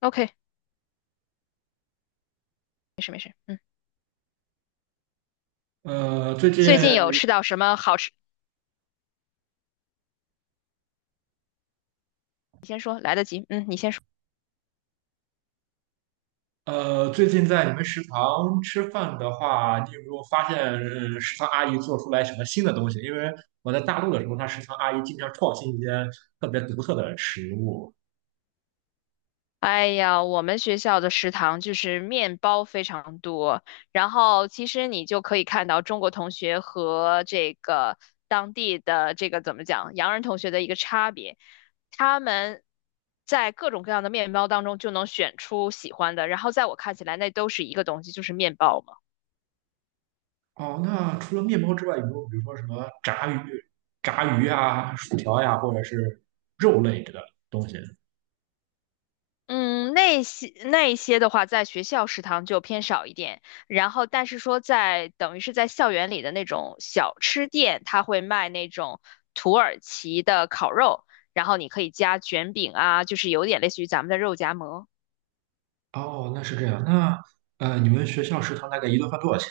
OK，没事没事，呃，最近最近有吃到什么好吃？你先说，来得及，你先说。最近在你们食堂吃饭的话，你有没有发现，食堂阿姨做出来什么新的东西？因为我在大陆的时候，食堂阿姨经常创新一些特别独特的食物。哎呀，我们学校的食堂就是面包非常多，然后其实你就可以看到中国同学和这个当地的这个怎么讲，洋人同学的一个差别。他们在各种各样的面包当中就能选出喜欢的，然后在我看起来，那都是一个东西，就是面包嘛。哦，那除了面包之外，有没有比如说什么炸鱼、炸鱼啊、薯条呀、或者是肉类的东西？嗯，那一些的话，在学校食堂就偏少一点。然后，但是说在等于是在校园里的那种小吃店，它会卖那种土耳其的烤肉，然后你可以加卷饼啊，就是有点类似于咱们的肉夹馍。哦，那是这样。那你们学校食堂大概一顿饭多少钱？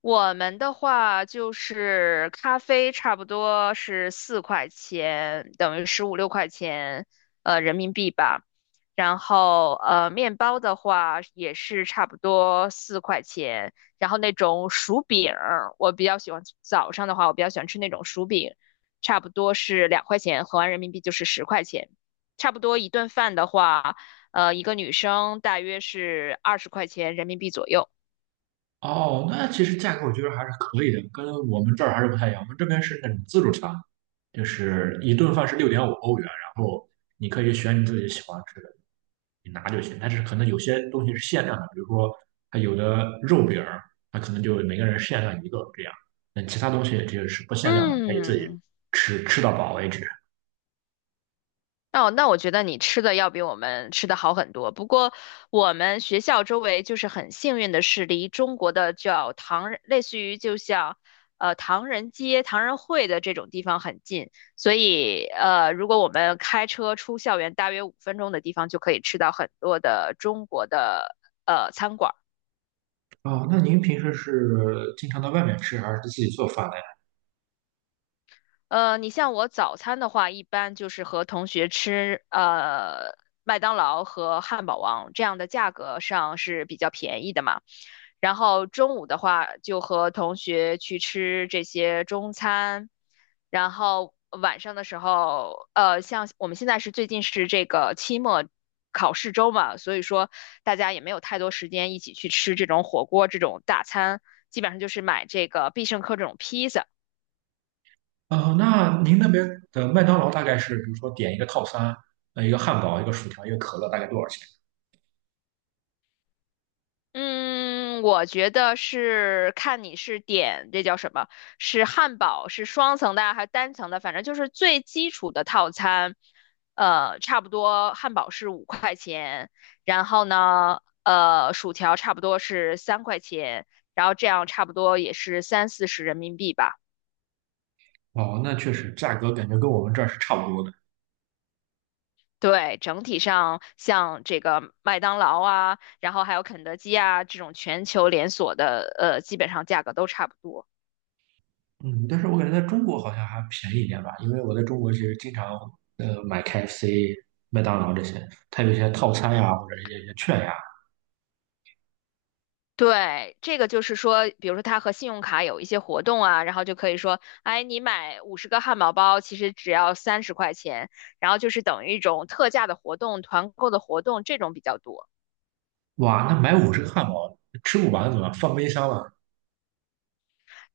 我们的话就是咖啡差不多是四块钱，等于十五六块钱，人民币吧。然后面包的话也是差不多四块钱。然后那种薯饼儿我比较喜欢早上的话，我比较喜欢吃那种薯饼，差不多是2块钱，合完人民币就是十块钱。差不多一顿饭的话，一个女生大约是20块钱人民币左右。哦，那其实价格我觉得还是可以的，跟我们这儿还是不太一样。我们这边是那种自助餐，就是一顿饭是6.5欧元，然后你可以选你自己喜欢吃的，你拿就行。但是可能有些东西是限量的，比如说它有的肉饼儿，它可能就每个人限量一个这样。那其他东西这个是不限量的，你可以自己嗯，吃到饱为止。哦，那我觉得你吃的要比我们吃的好很多。不过我们学校周围就是很幸运的是，离中国的叫唐人类似于就像唐人街、唐人会的这种地方很近，所以如果我们开车出校园大约5分钟的地方，就可以吃到很多的中国的餐馆。哦，那您平时是经常到外面吃，还是自己做饭呢？你像我早餐的话，一般就是和同学吃麦当劳和汉堡王这样的价格上是比较便宜的嘛。然后中午的话，就和同学去吃这些中餐。然后晚上的时候，像我们现在是最近是这个期末考试周嘛，所以说大家也没有太多时间一起去吃这种火锅这种大餐，基本上就是买这个必胜客这种披萨。哦，那您那边的麦当劳大概是，比如说点一个套餐，一个汉堡，一个薯条，一个可乐，大概多少钱？嗯，我觉得是看你是点这叫什么，是汉堡是双层的啊还是单层的，反正就是最基础的套餐，差不多汉堡是5块钱，然后呢，薯条差不多是3块钱，然后这样差不多也是三四十人民币吧。哦，那确实价格感觉跟我们这儿是差不多的。对，整体上像这个麦当劳啊，然后还有肯德基啊这种全球连锁的，基本上价格都差不多。嗯，但是我感觉在中国好像还便宜一点吧，因为我在中国其实经常买 KFC、麦当劳这些，它有一些套餐呀，或者一些券呀。对，这个就是说，比如说它和信用卡有一些活动啊，然后就可以说，哎，你买50个汉堡包，其实只要30块钱，然后就是等于一种特价的活动、团购的活动，这种比较多。哇，那买50个汉堡吃不完怎么办放冰箱了？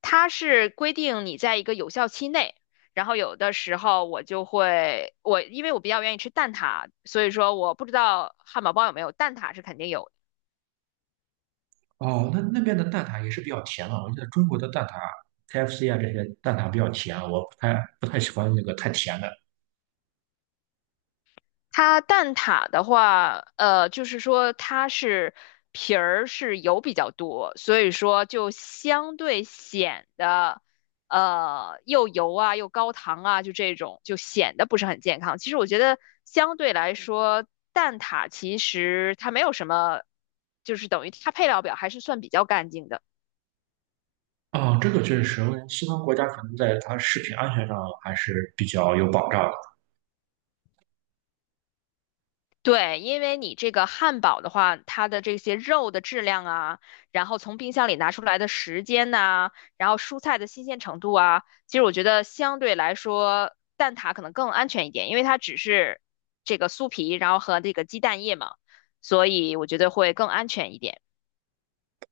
它是规定你在一个有效期内，然后有的时候我就会，我因为我比较愿意吃蛋挞，所以说我不知道汉堡包有没有，蛋挞是肯定有哦，那那边的蛋挞也是比较甜啊，我记得中国的蛋挞 KFC 啊这些蛋挞比较甜啊，我不太喜欢那个太甜的。它蛋挞的话，就是说它是皮儿是油比较多，所以说就相对显得，又油啊又高糖啊，就这种就显得不是很健康。其实我觉得相对来说，蛋挞其实它没有什么，就是等于它配料表还是算比较干净的。啊、这个确实，我感觉西方国家可能在它食品安全上还是比较有保障的。对，因为你这个汉堡的话，它的这些肉的质量啊，然后从冰箱里拿出来的时间呐、然后蔬菜的新鲜程度啊，其实我觉得相对来说，蛋挞可能更安全一点，因为它只是这个酥皮，然后和这个鸡蛋液嘛，所以我觉得会更安全一点。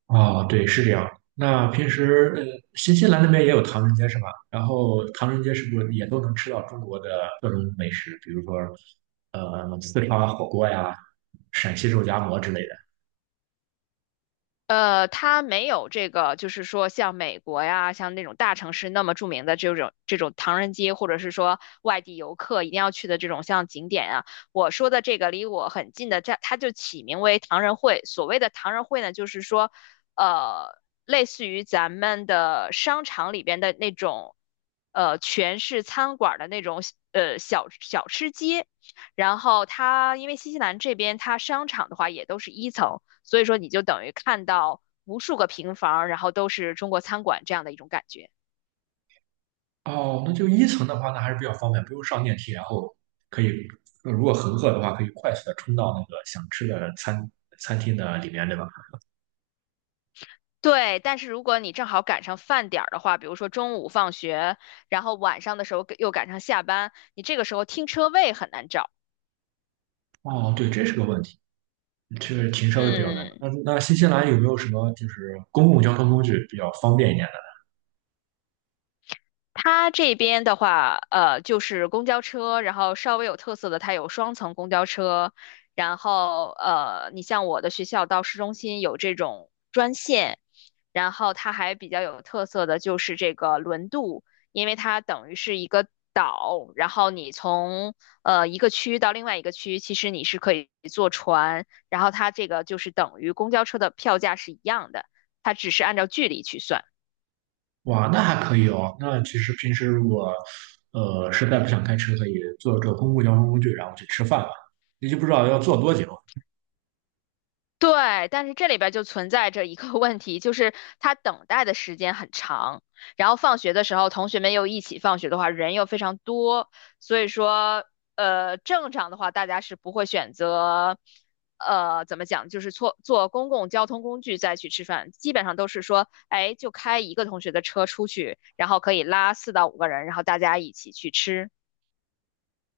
啊、对，是这样的。那平时，新西兰那边也有唐人街是吧？然后唐人街是不是也都能吃到中国的各种美食，比如说，四川火锅呀、陕西肉夹馍之类的？它没有这个，就是说像美国呀，像那种大城市那么著名的这种唐人街，或者是说外地游客一定要去的这种像景点啊。我说的这个离我很近的，它就起名为唐人会。所谓的唐人会呢，就是说，呃，类似于咱们的商场里边的那种，全是餐馆儿的那种，小小吃街。然后它因为新西兰这边它商场的话也都是一层，所以说你就等于看到无数个平房，然后都是中国餐馆这样的一种感觉。哦，那就一层的话，那还是比较方便，不用上电梯，然后可以，如果很饿的话，可以快速的冲到那个想吃的餐厅的里面，对吧？对，但是如果你正好赶上饭点儿的话，比如说中午放学，然后晚上的时候又赶上下班，你这个时候停车位很难找。哦，对，这是个问题。这个挺稍微比较难找。嗯，那新西兰有没有什么就是公共交通工具比较方便一点它这边的话，就是公交车，然后稍微有特色的，它有双层公交车，然后你像我的学校到市中心有这种专线，然后它还比较有特色的就是这个轮渡，因为它等于是一个岛，然后你从一个区到另外一个区，其实你是可以坐船，然后它这个就是等于公交车的票价是一样的，它只是按照距离去算。的？哇，那还可以哦。那其实平时如果实在不想开车，可以坐这公共交通工具，然后去吃饭吧。你就不知道要坐多久。对，但是这里边就存在着一个 问题，就是他等待的时间很长，然后放学的时候，同学们又一起放学的话，人又非常多，所以说，正常的话，大家是不会选择，怎么讲，就是坐坐公共交通工具再去吃饭，基本上都是说，哎，就开一个同学的车出去，然后可以拉4到5个人，然后大家一起去吃。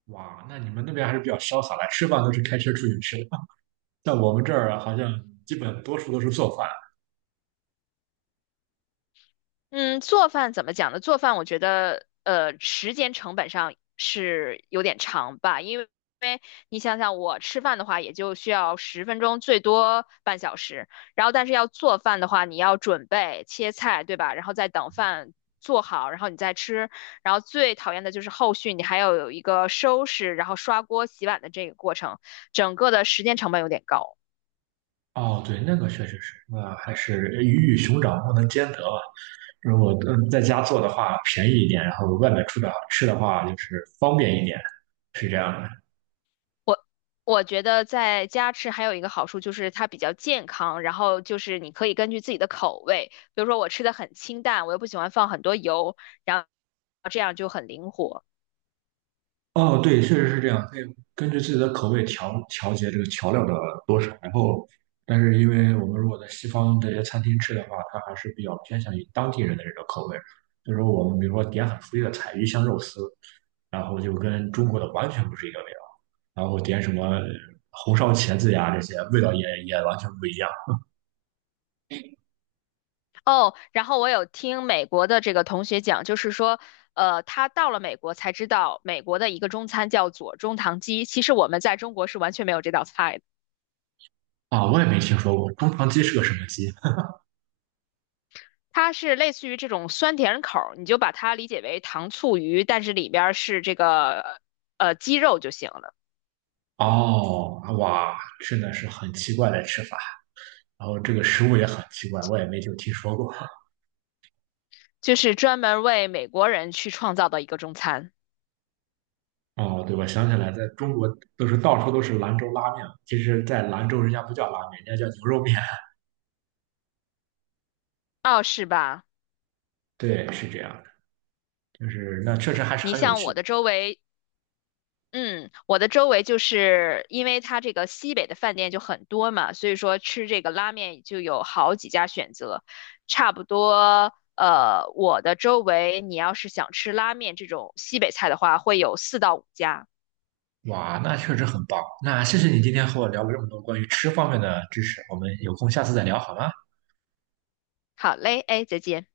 哇，那你们那边还是比较潇洒的，吃饭都是开车出去吃的。在我们这儿啊好像基本多数都是做饭。嗯，做饭怎么讲呢？做饭我觉得，时间成本上是有点长吧，因为你想想，我吃饭的话也就需要10分钟，最多半小时。然后，但是要做饭的话，你要准备切菜，对吧？然后再等饭做好，然后你再吃。然后最讨厌的就是后续你还要有一个收拾，然后刷锅、洗碗的这个过程，整个的时间成本有点高。哦，对，那个确实是，那还是鱼与熊掌不能兼得吧。如果在家做的话便宜一点，然后外面出的吃的话就是方便一点，是这样的。我我觉得在家吃还有一个好处就是它比较健康，然后就是你可以根据自己的口味，比如说我吃的很清淡，我又不喜欢放很多油，然后这样就很灵活。哦，对，确实是这样，可以根据自己的口味调节这个调料的多少。然后，但是因为我们如果在西方这些餐厅吃的话，它还是比较偏向于当地人的这个口味。就是说我们比如说点很肥的菜，鱼香肉丝，然后就跟中国的完全不是一个味道。然后点什么红烧茄子呀，这些味道也完全不一样哦，然后我有听美国的这个同学讲，就是说，他到了美国才知道美国的一个中餐叫左中棠鸡，其实我们在中国是完全没有这道菜的。啊！我也没听说过中肠鸡是个什么鸡它是类似于这种酸甜口儿，你就把它理解为糖醋鱼，但是里边儿是这个鸡肉就行了。哦，哇，真的是很奇怪的吃法。然后这个食物也很奇怪，我也没就听说过 就是专门为美国人去创造的一个中餐。哦。对，我想起来，在中国都是到处都是兰州拉面，其实，在兰州人家不叫拉面，人家叫牛肉面。哦，是吧？对，是这样的，就是那确实还是你很有像我趣。的周围，嗯，我的周围就是因为它这个西北的饭店就很多嘛，所以说吃这个拉面就有好几家选择。差不多，我的周围你要是想吃拉面这种西北菜的话，会有4到5家。哇，那确实很棒。那谢谢你今天和我聊了这么多关于吃方面的知识，我们有空下次再聊好吗？好嘞，哎，再见。